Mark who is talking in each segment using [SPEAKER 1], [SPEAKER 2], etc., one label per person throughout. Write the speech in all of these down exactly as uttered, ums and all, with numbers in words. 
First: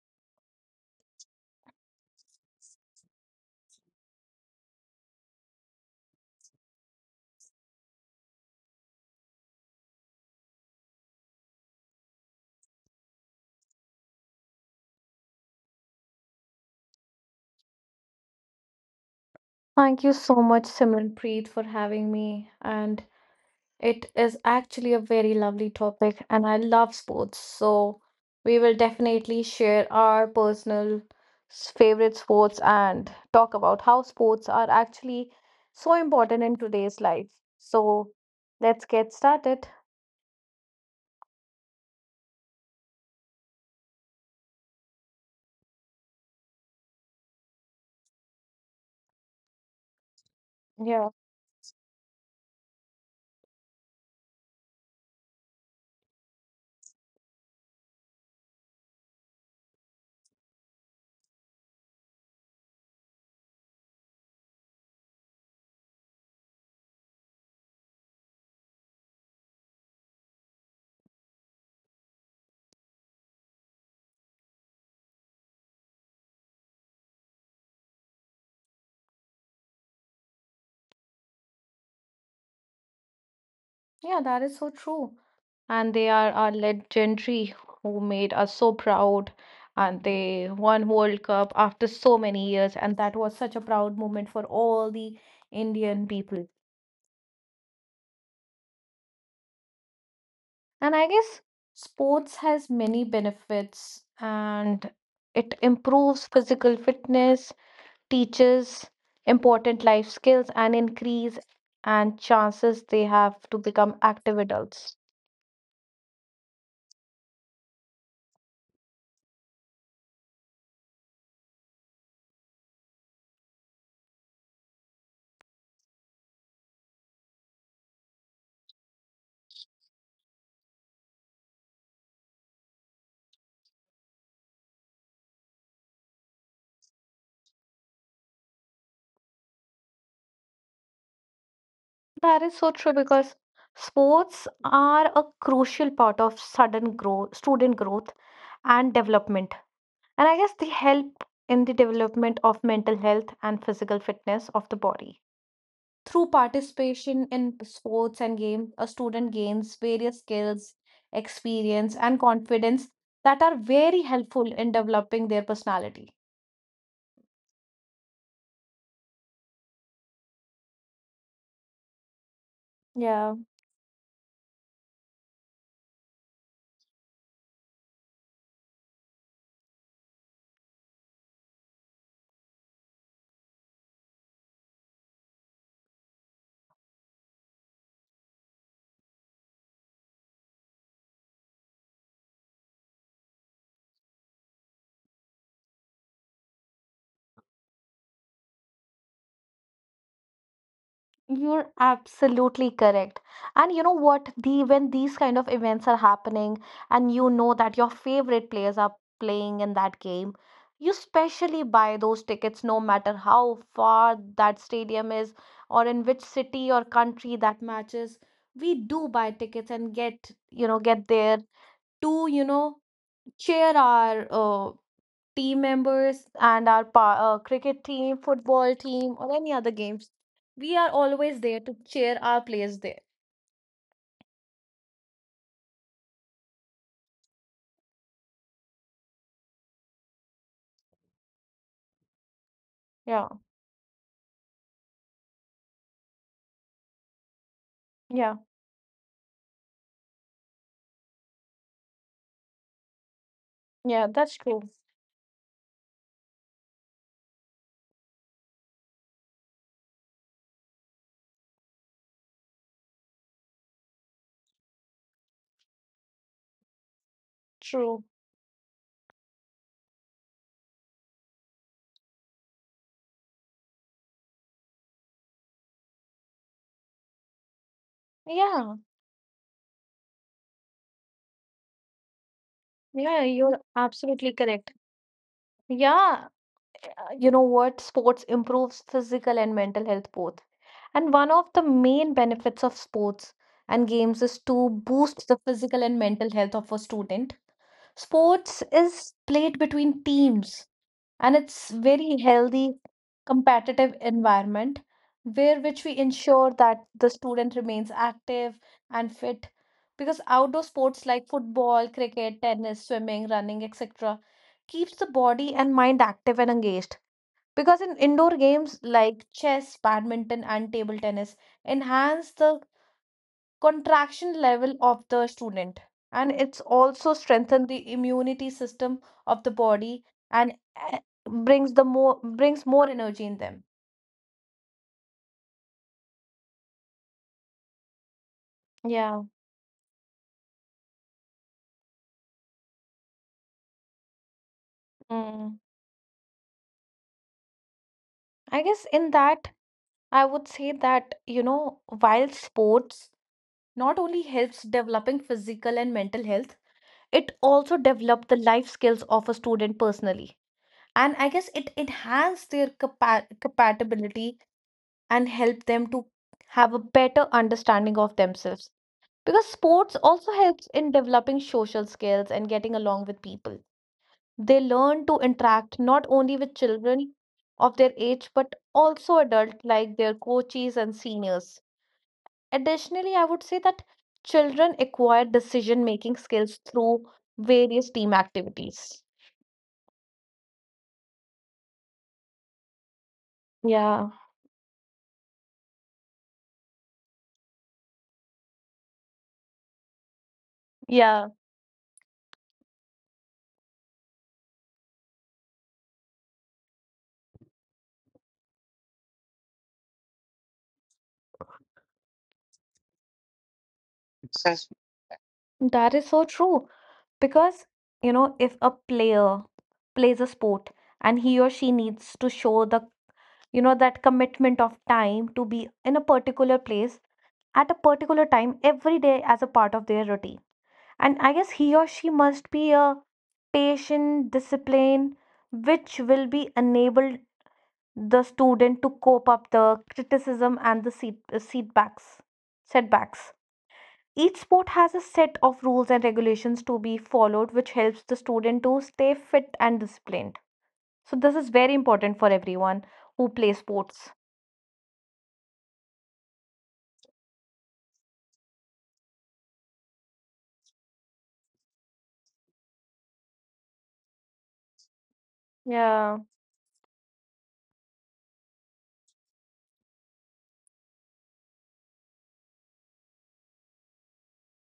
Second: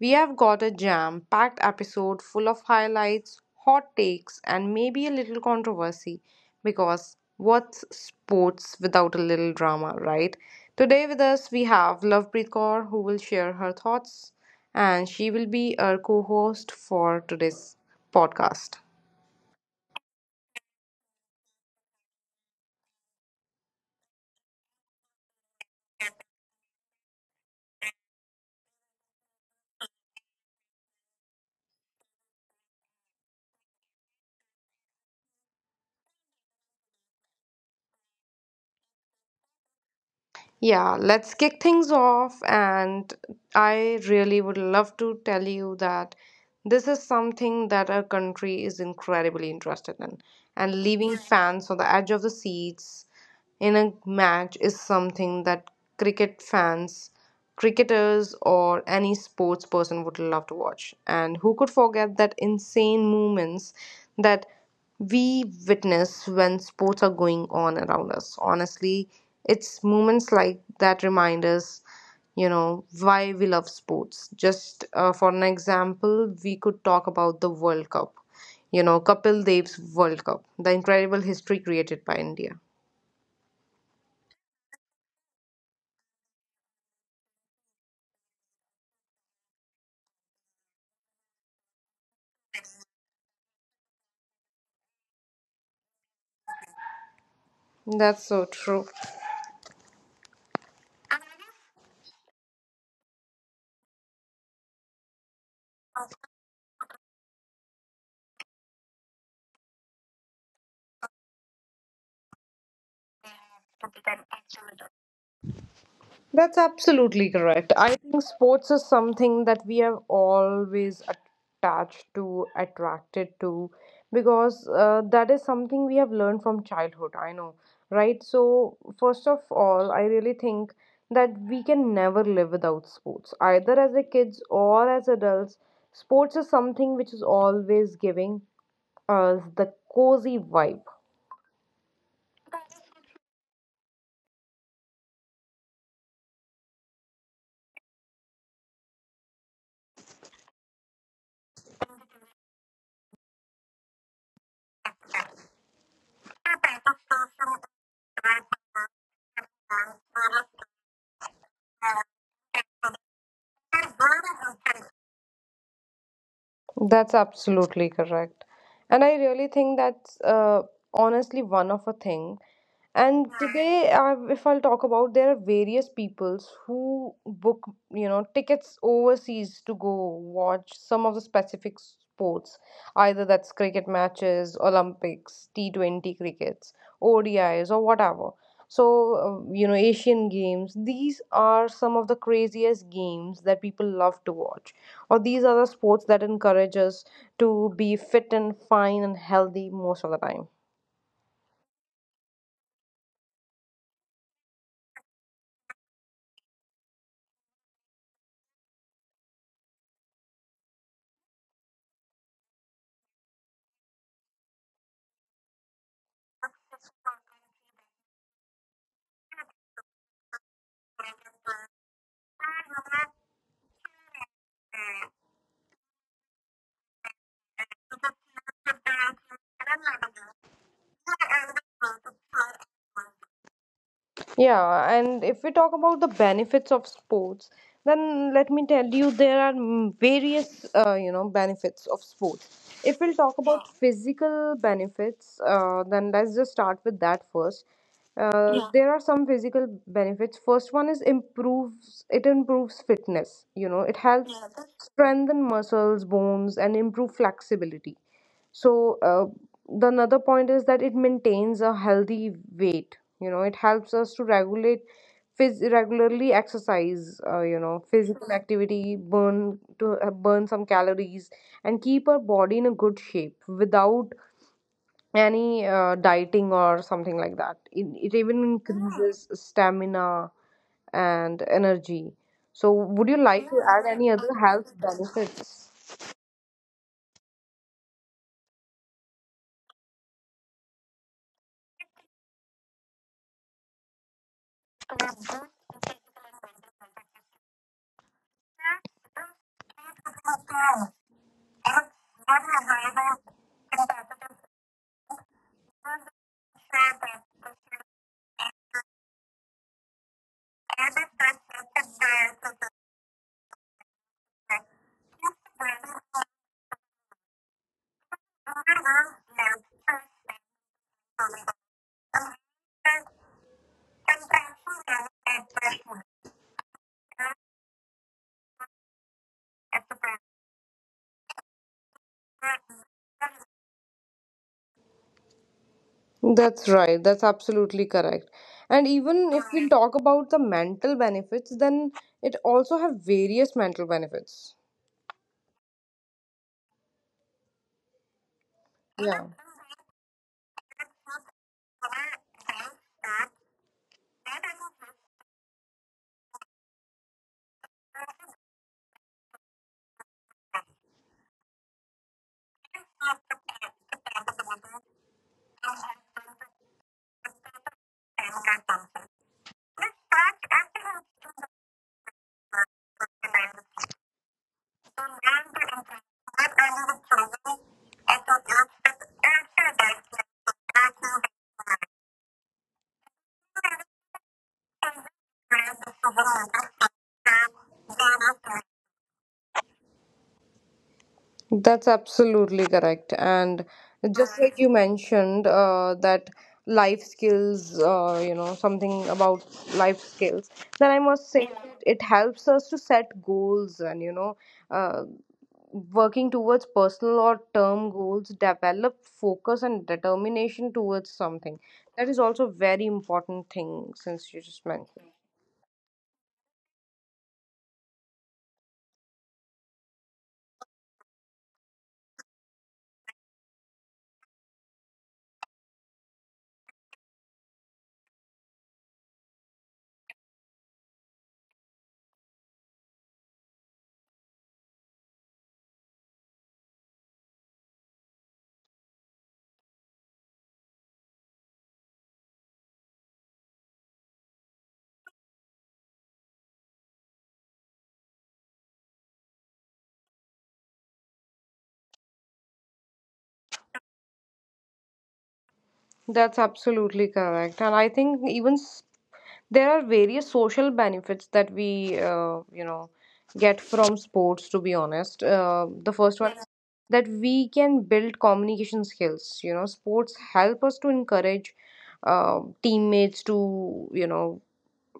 [SPEAKER 1] we have got a jam packed episode full of highlights, hot takes, and maybe a little controversy because what's sports without a little drama, right? Today with us we have Lovepreet Kaur who will share her thoughts, and she will be our co host for today's podcast.
[SPEAKER 2] Thank you so much, Simranpreet, for having me. And it is actually a very lovely topic, and I love sports. So we will definitely share our personal s- favorite sports and talk about how sports are actually so important in today's life. So let's get started.
[SPEAKER 1] Yeah, let's kick things off. And I really would love to tell you that this is something that our country is incredibly interested in. And
[SPEAKER 2] Yeah,
[SPEAKER 1] leaving fans on the edge of the seats in a match is something that cricket fans cricketers or any sports person would love to watch. And who could forget that insane movements that we witness when sports are going on around us? Honestly, it's moments like that remind us, you know, why we love sports. Just uh, for an example, we could talk about the World Cup. You know, Kapil Dev's World Cup, the incredible history created by India.
[SPEAKER 2] yeah, that is so true. And they are our legendary who made us so proud, and they won world cup after so many years, and that was such a proud moment for all the Indian people.
[SPEAKER 1] That's so true.
[SPEAKER 2] And I guess sports has many benefits, and it improves physical fitness, teaches important life skills and increase and chances they have to become active adults.
[SPEAKER 1] That's absolutely correct. I think sports is something that we have always attached to, attracted to, because uh, that is something we have learned from childhood. I know, right? So, first of all, I really think that we can never live without sports, either as a kids or as adults. Sports is something which is always giving us the cozy vibe.
[SPEAKER 2] That is so true because sports are a crucial part of sudden growth, student growth and development. And I guess they help in the development of mental health and physical fitness of the body. Through participation in sports and game, a student gains various skills, experience, and confidence that are very helpful in developing their personality.
[SPEAKER 1] That's absolutely correct. And I really think that's uh, honestly one of a thing, and
[SPEAKER 2] Yeah.
[SPEAKER 1] today, uh, if I'll talk about, there are various peoples who book, you know, tickets overseas to go watch some of the specific sports, either that's cricket matches, Olympics, T twenty crickets, O D Is, or whatever. So, uh, you know, Asian games, these are some of the craziest games that people love to watch. Or these are the sports that encourage us to be fit and fine and healthy most of the time.
[SPEAKER 2] You're absolutely correct. And you know what? The When these kind of events are happening and you know that your favorite players are playing in that game, you specially buy those tickets no matter how far that stadium is or in which city or country that matches. We do buy tickets and get, you know, get there to, you know, cheer our uh, team members and our pa- uh, cricket team, football team, or any other games. We are always there to cheer our players there.
[SPEAKER 1] Yeah, and if we talk about the benefits of sports, then let me tell you there are mm, various uh, you know benefits of sports. If we'll talk
[SPEAKER 2] Yeah,
[SPEAKER 1] about, yeah, physical benefits, uh, then let's just start with that first. Uh,
[SPEAKER 2] yeah,
[SPEAKER 1] Yeah. There are some physical benefits. First one is improves it improves fitness. You know, it
[SPEAKER 2] yeah,
[SPEAKER 1] helps, yeah,
[SPEAKER 2] that's true.
[SPEAKER 1] that's- strengthen muscles, bones, and improve flexibility. So uh, the another point is that it maintains a healthy weight. You know it helps us to regulate phys- regularly exercise, uh, you know
[SPEAKER 2] True.
[SPEAKER 1] physical activity burn to uh, burn some calories and keep our body in a good shape without any uh, dieting or something like that. It, it even
[SPEAKER 2] Yeah,
[SPEAKER 1] increases stamina and energy. So would you
[SPEAKER 2] yeah,
[SPEAKER 1] like to
[SPEAKER 2] you're
[SPEAKER 1] add any other
[SPEAKER 2] absolutely
[SPEAKER 1] health
[SPEAKER 2] correct.
[SPEAKER 1] benefits?
[SPEAKER 2] Yeah, uh, you know what? Sports improves physical and mental health both. And one of the main benefits of sports and games is to boost the physical and mental health of a student. Sports is played between teams, and it's very healthy competitive environment where which we ensure that the student remains active and fit, because outdoor sports like football, cricket, tennis, swimming, running, etc keeps the body and mind active and engaged, because in indoor games like chess, badminton, and table tennis enhance the contraction level of the student, and it's also strengthen the immunity system of the body and eh, brings the more brings more energy in them.
[SPEAKER 1] That's right. That's absolutely correct. And even if
[SPEAKER 2] Yeah.
[SPEAKER 1] we talk about the mental benefits, then it also have various mental benefits.
[SPEAKER 2] Mm. I guess
[SPEAKER 1] Yeah.
[SPEAKER 2] in that, I would say that, you know, while sports not only helps developing physical and mental health, it also develop the life skills of a student personally. And I guess it enhance their capa- compatibility and help them to have a better understanding of themselves. Because sports also helps in developing social skills and getting along with people. They learn to interact not only with children of their age but also adults like their coaches and seniors. Additionally, I would say that children acquire decision making skills through various team activities.
[SPEAKER 1] That's absolutely correct. And
[SPEAKER 2] Yeah,
[SPEAKER 1] just like you mentioned, uh, that life skills, uh, you know, something about life skills, then I must say
[SPEAKER 2] yeah,
[SPEAKER 1] that it helps us to set goals and, you know, uh, working towards personal or term goals, develop focus and determination towards something. That is also very important thing since you just mentioned.
[SPEAKER 2] that is so true. Because, you know, if a player plays a sport and he or she needs to show the, you know, that commitment of time to be in a particular place at a particular time every day as a part of their routine. And I guess he or she must be a patient discipline, which will be enabled the student to cope up the criticism and the seat, setbacks. Setbacks. Each sport has a set of rules and regulations to be followed, which helps the student to stay fit and disciplined. So, this is very important for everyone who plays sports.
[SPEAKER 1] That's absolutely correct. And I think even s- there are various social benefits that we uh, you know get from sports to be honest. Uh, the first one is
[SPEAKER 2] Yeah,
[SPEAKER 1] that we can build communication skills. You know sports help us to encourage uh, teammates to, you know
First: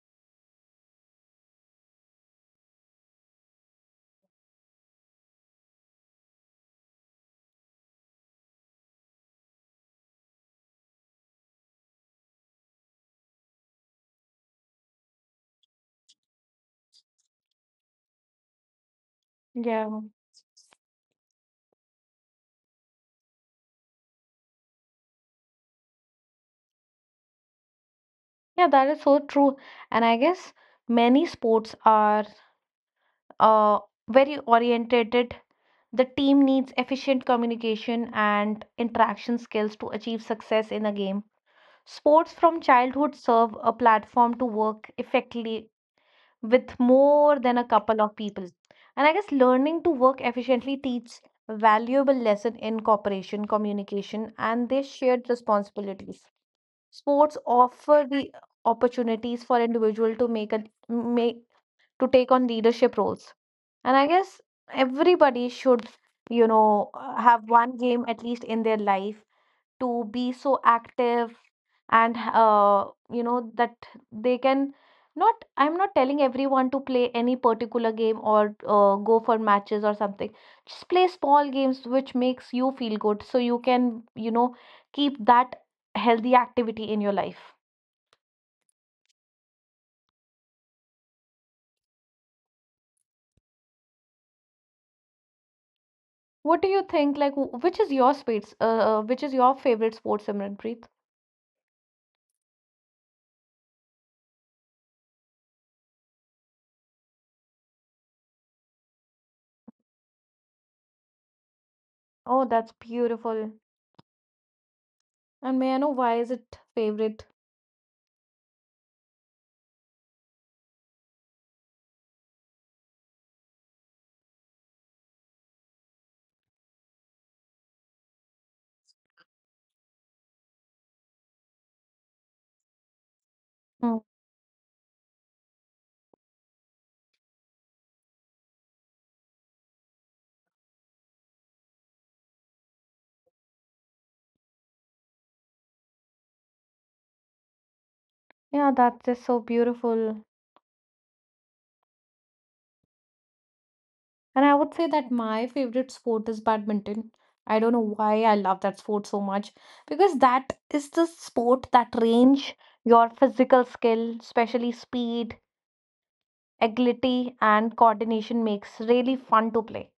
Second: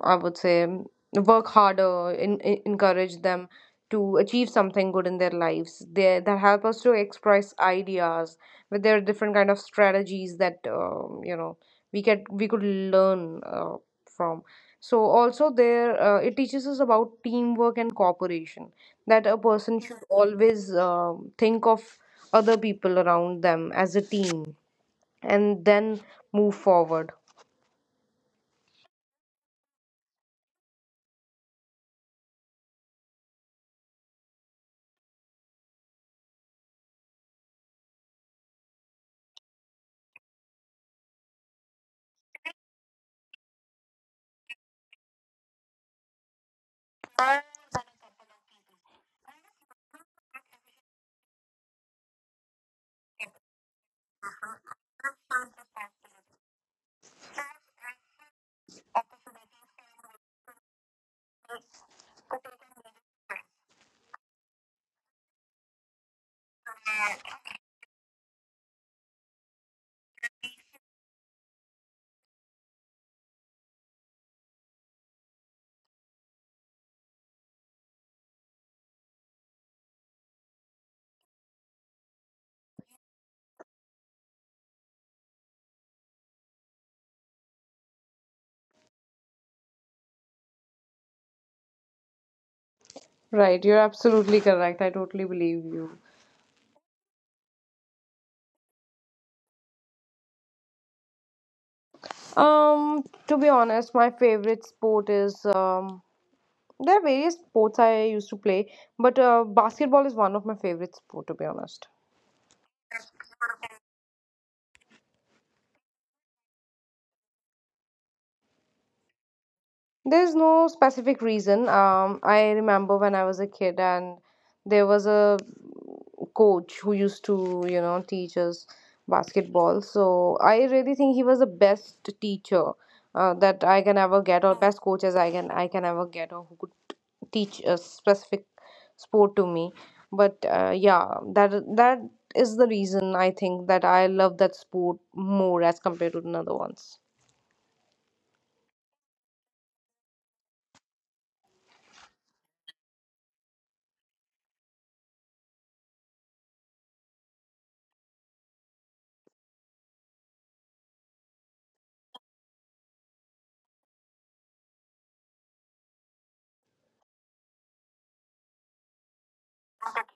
[SPEAKER 1] I would say, work harder, in, in- encourage them to achieve something good in their lives. They that help us to express ideas. But there are different kind of strategies that um, you know we get we could learn uh, from. So also there uh, it teaches us about teamwork and cooperation. That a person should
[SPEAKER 2] yeah,
[SPEAKER 1] always um think of other people around them as a team and then move forward.
[SPEAKER 2] yeah, that is so true. And I guess many sports are uh, very orientated. The team needs efficient communication and interaction skills to achieve success in a game. Sports from childhood serve a platform to work effectively with more than a couple of people. And I guess learning to work efficiently teaches valuable lesson in cooperation, communication, and their shared responsibilities. Sports offer the opportunities for individual to make a make to take on leadership roles. And I guess everybody should, you know, uh, have one game at least in their life, to be so active and uh, you know that they can, not I'm not telling everyone to play any particular game or uh, go for matches or something, just play small games which makes you feel good so you can, you know, keep that healthy activity in your life.
[SPEAKER 1] Right, you're absolutely correct. I totally believe you.
[SPEAKER 2] What do you think, like, wh- which is your space uh, uh, which is your favorite sport, Simranpreet?
[SPEAKER 1] Um, to be honest, my favorite sport is um, there are various sports I used to play, but uh, basketball is one of my favorite sport to be honest.
[SPEAKER 2] Oh, that's beautiful. And may I know why is it favorite?
[SPEAKER 1] There's no specific reason. Um, I remember when I was a kid, and there was a coach who used to, you know, teach us basketball. So I really think he was the best teacher uh, that I can
[SPEAKER 2] Mm.
[SPEAKER 1] ever get, or best coach as I can I can ever get, or who could teach a specific sport to me. But uh, yeah, that that is the reason I think that I love that sport more as compared to another ones.
[SPEAKER 2] Yeah, that's just so beautiful. And I would say that my favorite sport is badminton. I don't know why I love that sport so much, because that is the sport that range your physical skill, especially speed, agility, and coordination, makes really fun to play.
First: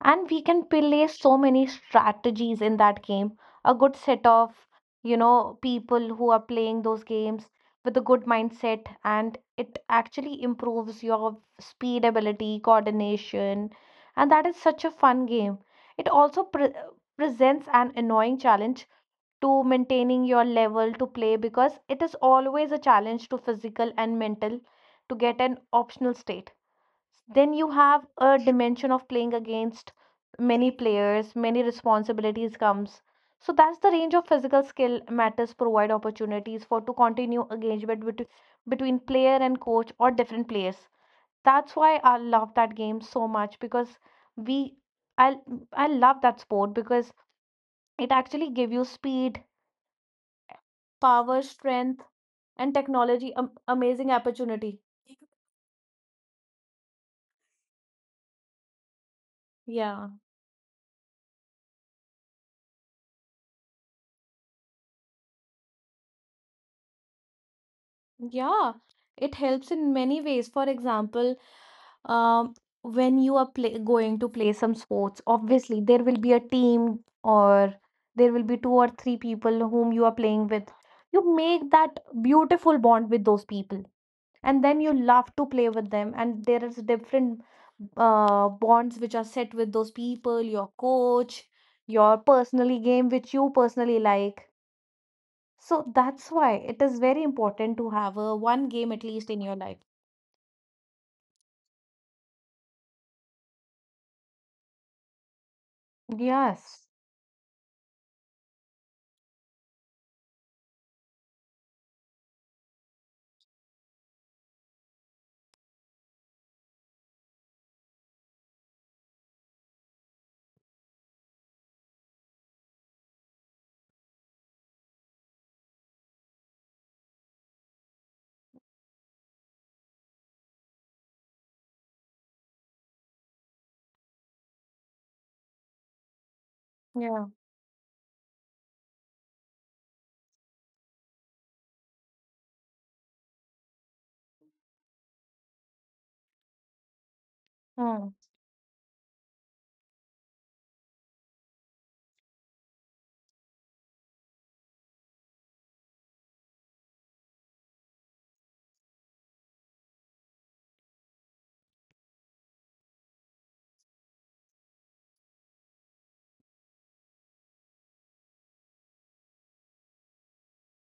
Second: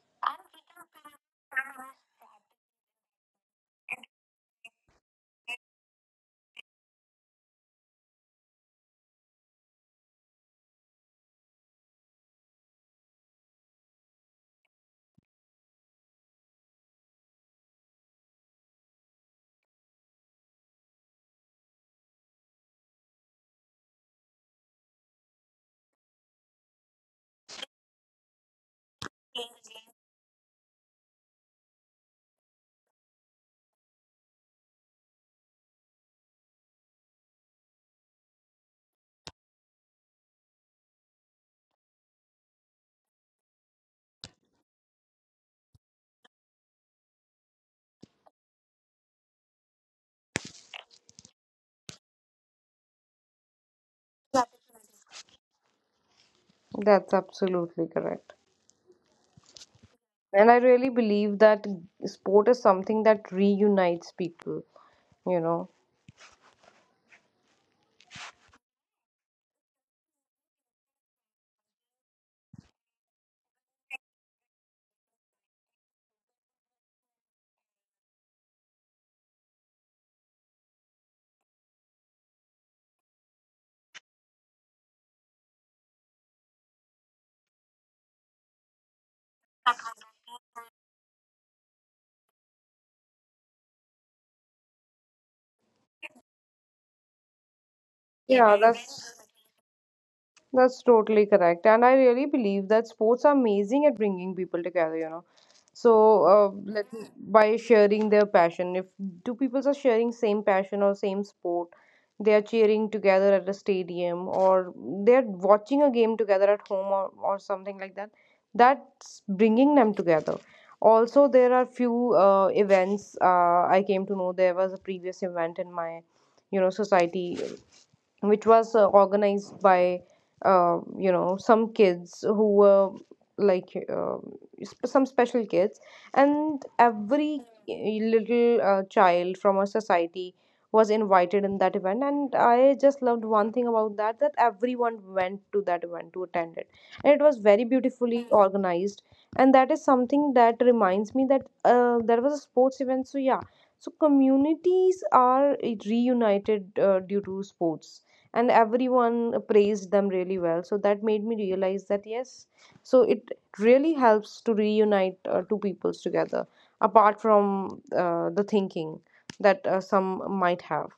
[SPEAKER 2] And we can play so many strategies in that game. A good set of, you know, people who are playing those games with a good mindset, and it actually improves your speed, ability, coordination. And that is such a fun game. It also pre- presents an annoying challenge to maintaining your level to play, because it is always a challenge to physical and mental to get an optional state. Then you have a dimension of playing against many players, many responsibilities comes. So that's the range of physical skill matters, provide opportunities for to continue engagement between between player and coach or different players. That's why I love that game so much, because we i i love that sport because it actually give you speed, power, strength, and technology, um, amazing opportunity.
[SPEAKER 1] That's absolutely correct.
[SPEAKER 2] Yeah.
[SPEAKER 1] And I really believe that sport is something that reunites people, you know.
[SPEAKER 2] Yeah, it helps in many ways. For example, um, when you are play going to play some sports, obviously there will be a team, or there will be two or three people whom you are playing with. You make that beautiful bond with those people, and then you love to play with them. And there is different uh, bonds which are set with those people, your coach, your personally game which you personally like. So that's why it is very important to have a
[SPEAKER 1] Yeah,
[SPEAKER 2] one game at
[SPEAKER 1] that's
[SPEAKER 2] least in your life.
[SPEAKER 1] that's totally correct. And I really believe that sports are amazing at bringing people together, you know. So, uh, let
[SPEAKER 2] Yes.
[SPEAKER 1] by sharing their passion, if two people are sharing same passion or same sport, they are cheering together at a stadium or they're watching a game together at home or, or something like that, that's bringing them together. Also, there are few uh, events. Uh, I came to know there was a previous event in my, you know, society which was uh, organized by uh, you know some kids who were like uh, sp- some special kids and
[SPEAKER 2] Yeah.
[SPEAKER 1] every eh, little uh, child from our society was invited in that event, and I just loved one thing about that, that everyone went to that event to attend it, and it was very
[SPEAKER 2] Hmm.
[SPEAKER 1] beautifully organized. And that is something that reminds me that, uh, there was a sports event. So yeah, so communities are reunited uh, due to sports, and everyone praised them really well, so that made me realize that yes, so it really helps to reunite uh, two peoples together apart from uh, the thinking that uh, some might have.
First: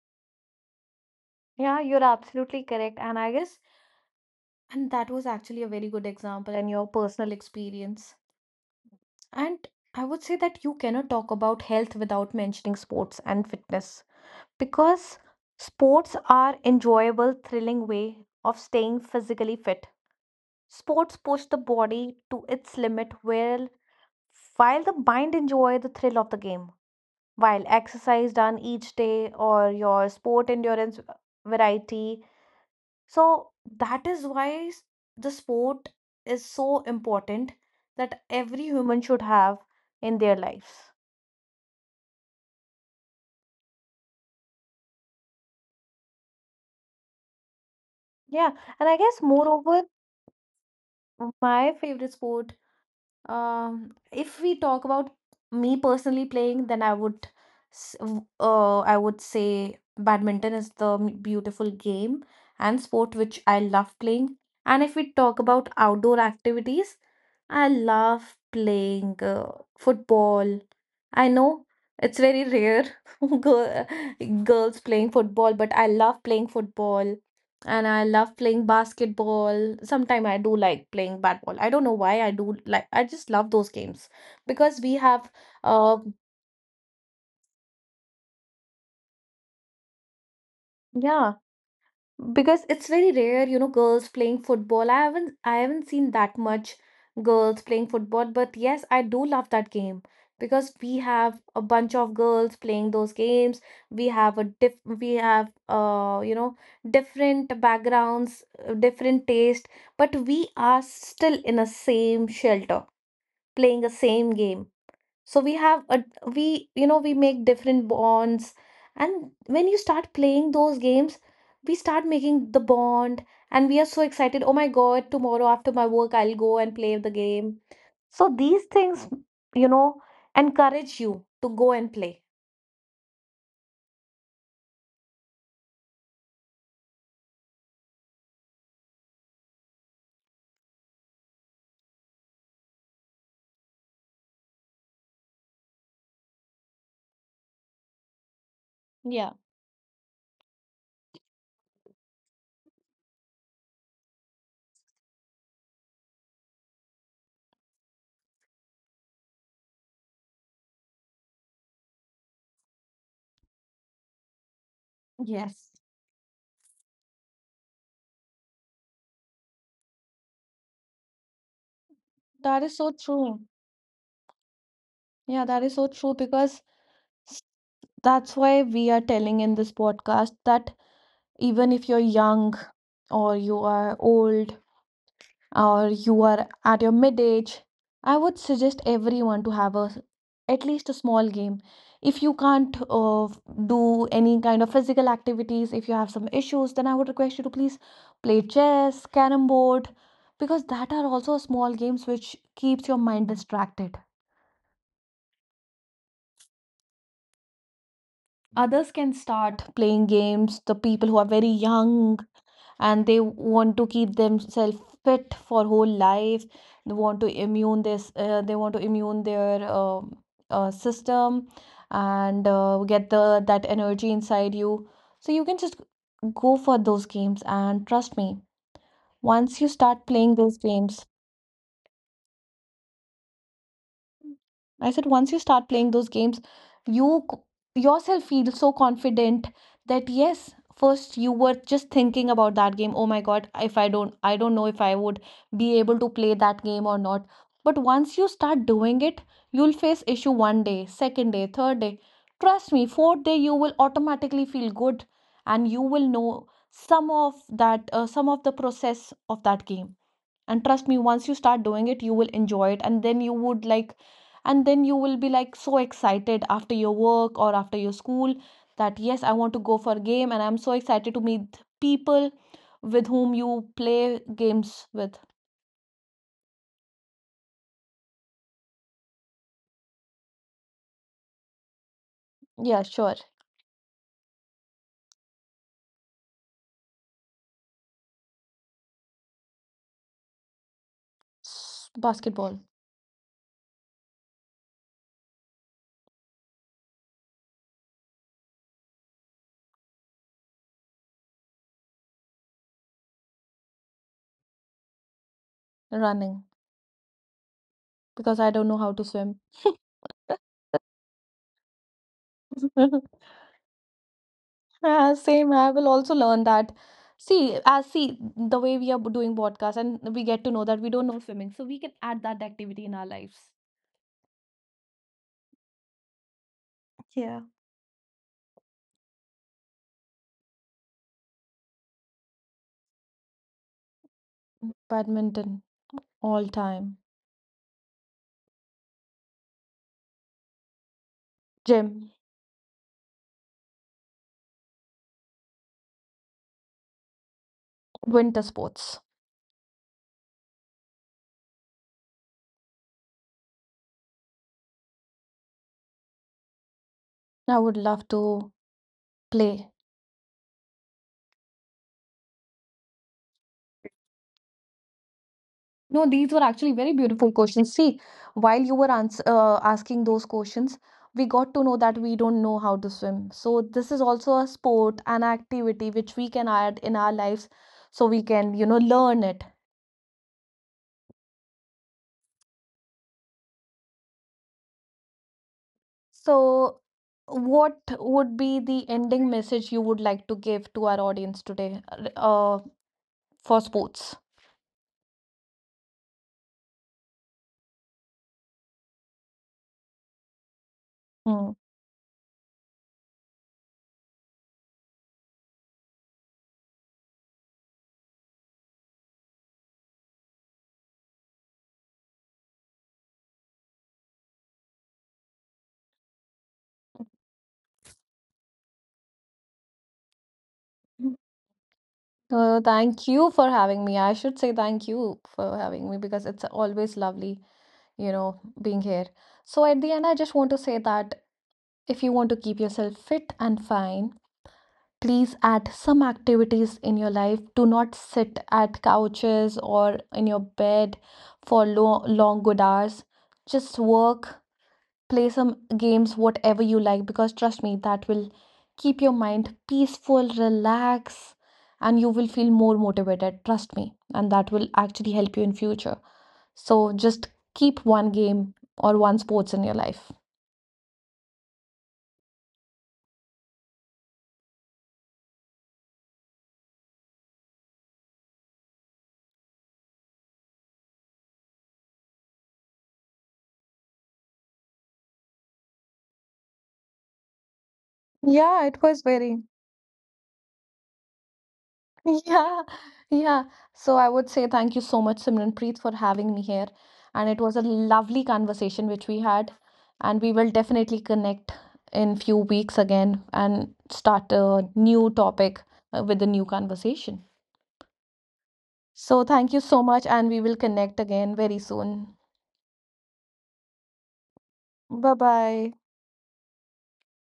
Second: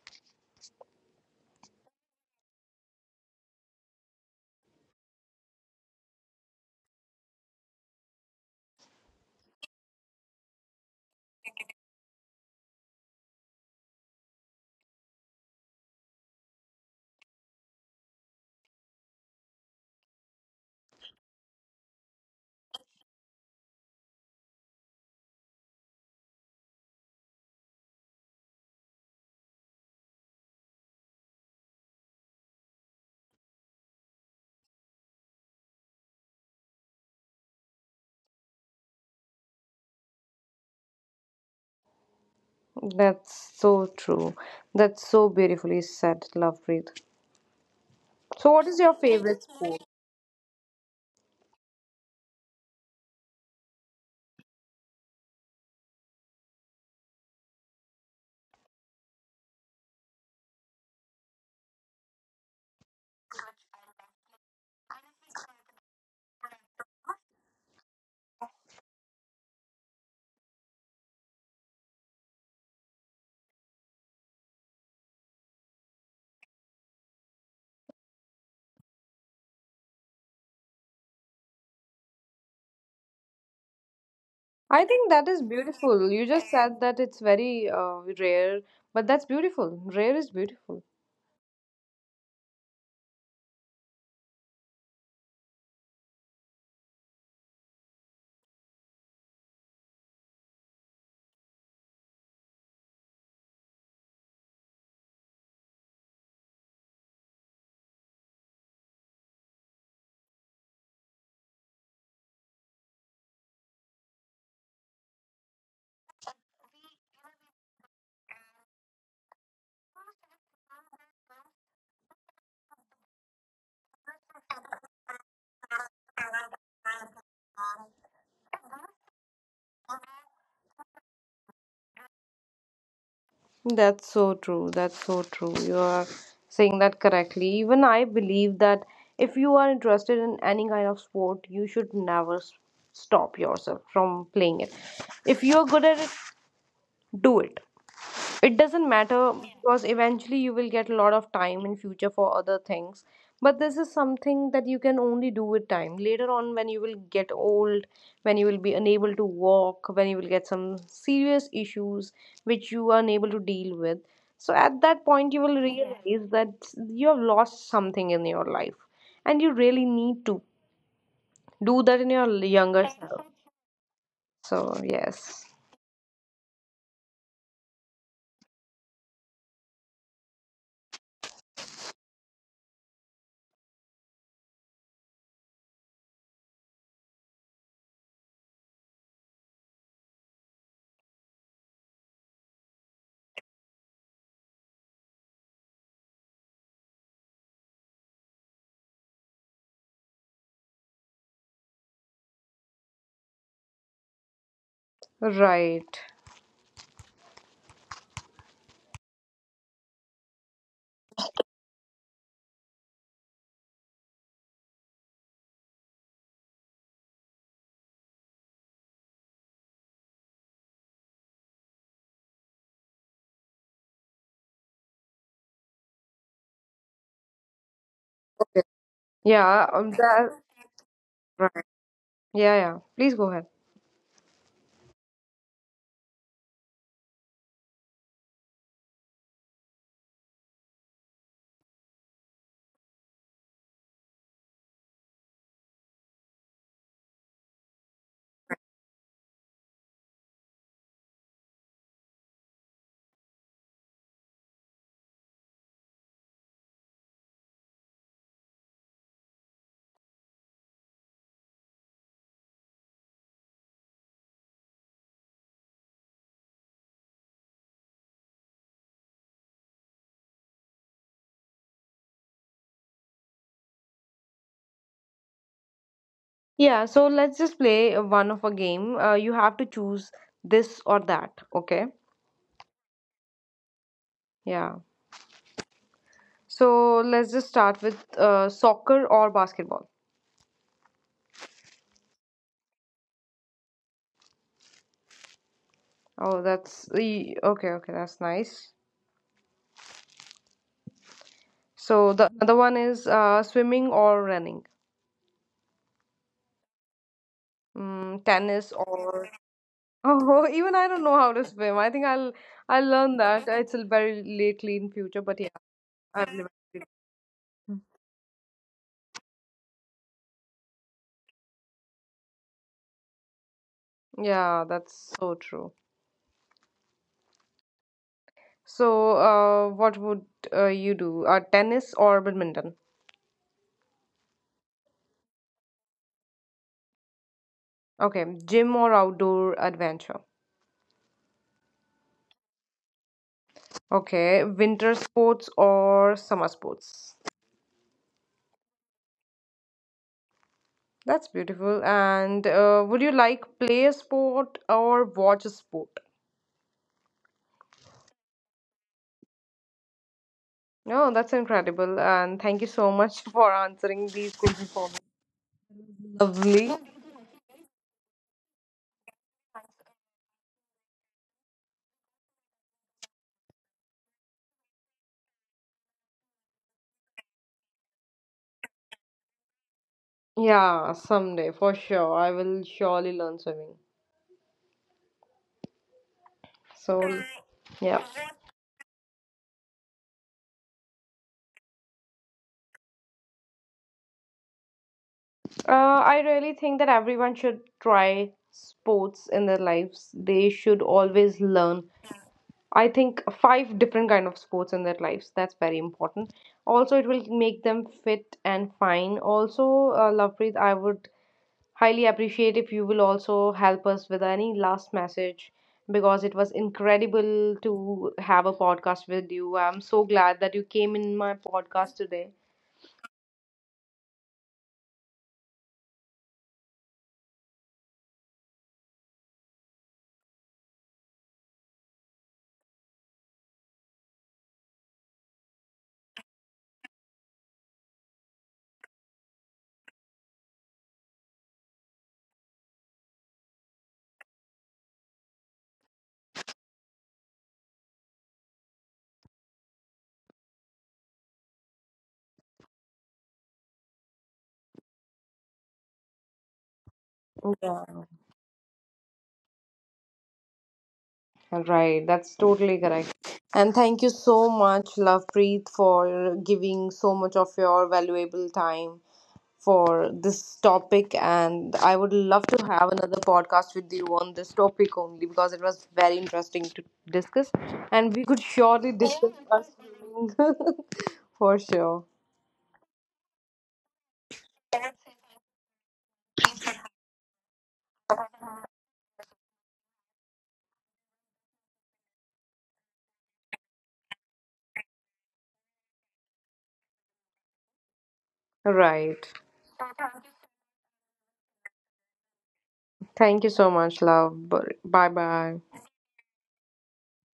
[SPEAKER 2] Yeah, you're absolutely correct. And I guess, and that was actually a very good example and your personal experience. And I would say that you cannot talk about health without mentioning sports and fitness, because sports are enjoyable, thrilling way of staying physically fit. Sports push the body to its limit where while the mind enjoy the thrill of the game. While exercise done each day or your sport endurance variety. So that is why s- the sport is so important that every human should have in their lives.
[SPEAKER 1] That's so true. That's so beautifully said, Lovepreet. So
[SPEAKER 2] Yeah,
[SPEAKER 1] what is
[SPEAKER 2] and
[SPEAKER 1] your
[SPEAKER 2] I guess
[SPEAKER 1] favorite sport?
[SPEAKER 2] moreover, my favorite sport, Um, if we talk about me personally playing, then I would, s- w- uh, I would say badminton is the m- beautiful game and sport which I love playing. And if we talk about outdoor activities, I love playing uh, football. I know it's very rare girl, girls playing football, but I love playing football, and I love playing basketball. Sometimes I do like playing bat ball. I don't know why I do like, I just love those games
[SPEAKER 1] I
[SPEAKER 2] because we
[SPEAKER 1] think that
[SPEAKER 2] have.
[SPEAKER 1] is
[SPEAKER 2] uh
[SPEAKER 1] beautiful. You just said that it's very uh, rare, but that's beautiful. Rare is beautiful.
[SPEAKER 2] yeah, because it's very rare, you know, girls playing football. i haven't I haven't seen that much girls playing football, but yes, I do love that game. Because we have a bunch of girls playing those games, we have a diff we have, uh you know, different backgrounds, uh, different taste, but we are still in a same shelter playing a same game. So we have a, we, you know, we make different bonds. And when you start playing those games, we start making the bond, and we are so excited, oh my god, tomorrow after my work I'll go and play the game. So these things, you know, encourage you to go and play.
[SPEAKER 1] That's so true. That's so true. You are saying that correctly. Even I believe that if you are interested in any kind of sport, you should never s- stop yourself from playing it. If you are good at it, do it. It doesn't matter
[SPEAKER 2] Yeah,
[SPEAKER 1] because eventually you will get a lot of time in future for other things, but this is something that you can only do with time later on when you will get old, when you will be unable to walk, when you will get some serious issues which you are unable to deal with. So at that point you will
[SPEAKER 2] yes.
[SPEAKER 1] realize that you have lost something in your life and you really need to do that in your
[SPEAKER 2] That
[SPEAKER 1] younger
[SPEAKER 2] is so
[SPEAKER 1] self.
[SPEAKER 2] true.
[SPEAKER 1] So yes.
[SPEAKER 2] Yeah, that is so true because, s- that's why we are telling in this podcast that even if you're young, or you are old, or you are at your mid age, I would suggest everyone to have a s- at least a small game. If you can't uh, do any kind of physical activities, if you have some issues, then I would request you to please play chess, carom board, because that are also small games which keeps your mind distracted.
[SPEAKER 1] Right.
[SPEAKER 2] Others can start playing games. The people who are very young, and they want to keep themselves fit for whole life, they want to immune this uh, they want to immune their uh, uh, system and uh, get the that energy inside you, so you can just go for those games, and trust me,
[SPEAKER 1] yeah um,
[SPEAKER 2] once you
[SPEAKER 1] that,
[SPEAKER 2] start playing those games,
[SPEAKER 1] yeah, yeah please go ahead.
[SPEAKER 2] I said once you start playing those games, you c- yourself feel so confident that yes, first you were just thinking about that game. Oh my God, if I don't, I don't know if I would be able to play that game or not. But once you start doing it, you'll face issue one day, second day, third day. Trust me, fourth day you will automatically feel good, and you will know some of that, uh, some of the process of that game. And trust me, once you start doing it, you will enjoy it, and then you would like, and then you will be like so excited after your work or after your school, that yes, I want to go for a game, and I'm so excited to meet people with whom you play games with.
[SPEAKER 1] Yeah, so let's just play one of a game. Uh, you have to choose this or that, okay?
[SPEAKER 2] Yeah, sure.
[SPEAKER 1] Yeah. So let's just start with uh, soccer or basketball.
[SPEAKER 2] S- basketball.
[SPEAKER 1] Oh, that's e- okay, okay, that's nice. So the another one is uh, swimming or running.
[SPEAKER 2] Running,
[SPEAKER 1] Mm,
[SPEAKER 2] because
[SPEAKER 1] tennis
[SPEAKER 2] I don't know how
[SPEAKER 1] or
[SPEAKER 2] to swim.
[SPEAKER 1] oh, even I don't know how to swim. I think I'll I'll learn that. It's very lately in future, but
[SPEAKER 2] Yeah,
[SPEAKER 1] yeah,
[SPEAKER 2] same. I will
[SPEAKER 1] I've
[SPEAKER 2] also
[SPEAKER 1] never.
[SPEAKER 2] learn that. See, as see the way we are doing podcast, and we get to know that we don't know swimming, so we can add that activity in our lives.
[SPEAKER 1] Yeah, that's so true.
[SPEAKER 2] Yeah.
[SPEAKER 1] So, uh, what would uh, you do? Uh, tennis or badminton?
[SPEAKER 2] Badminton, all time.
[SPEAKER 1] Okay, gym or outdoor adventure?
[SPEAKER 2] Gym.
[SPEAKER 1] Okay, winter sports or summer sports?
[SPEAKER 2] Winter sports.
[SPEAKER 1] That's beautiful. And uh, would you like play a sport or watch a sport?
[SPEAKER 2] I would love to play.
[SPEAKER 1] No, that's incredible. And thank you so much for answering these questions for me.
[SPEAKER 2] No, these
[SPEAKER 1] Lovely.
[SPEAKER 2] were actually very beautiful questions. See, while you were ans uh, asking those questions, we got to know that we don't know how to swim. So this is also a sport, an activity which we can add in our lives so we can, you know, learn it.
[SPEAKER 1] Yeah, someday for sure. I will surely learn swimming.
[SPEAKER 2] So
[SPEAKER 1] So, yeah.
[SPEAKER 2] what would be the ending message you would like to give to our audience today, uh, for sports?
[SPEAKER 1] Uh, I really think that everyone should try sports in their lives. They should always learn.
[SPEAKER 2] Hmm.
[SPEAKER 1] I think five different kind of sports in their lives. That's very important. Also, it will make them fit and fine. Also, uh, Lovepreet, I would highly appreciate if you will also help us with any last message because it was incredible to have a podcast with you. I'm so glad that you came in my podcast today.
[SPEAKER 2] Uh, thank you for having me. I should say thank you for having me because it's always lovely, you know, being here. So, at the end, I just want to say that if you want to keep yourself fit and fine, please add some activities in your life. Do not sit at couches or in your bed for lo long, good hours. Just work, play some games whatever you like, because trust me that will keep your mind peaceful, relax, and you will feel more motivated, trust me, and that will actually help you in future. So just
[SPEAKER 1] Yeah.
[SPEAKER 2] keep one game or one sports in your life.
[SPEAKER 1] Right, that's totally correct. And thank you so much, Love Preet, for giving so much of your valuable time for this topic. And I would love to have another podcast with you on this topic only because it was very interesting to discuss. And we could surely
[SPEAKER 2] Yeah, it
[SPEAKER 1] discuss
[SPEAKER 2] was
[SPEAKER 1] us
[SPEAKER 2] very.
[SPEAKER 1] for sure.
[SPEAKER 2] Yeah, yeah. So I would say thank you so much, Simranpreet, for having me here. And it was a lovely conversation which we had. And we will definitely connect in few weeks again and start a new topic uh, with a new conversation.
[SPEAKER 1] Right.
[SPEAKER 2] So thank you so much, and we will connect again very soon.
[SPEAKER 1] Thank you so much, Love. Bye
[SPEAKER 2] Bye
[SPEAKER 1] bye.
[SPEAKER 2] bye.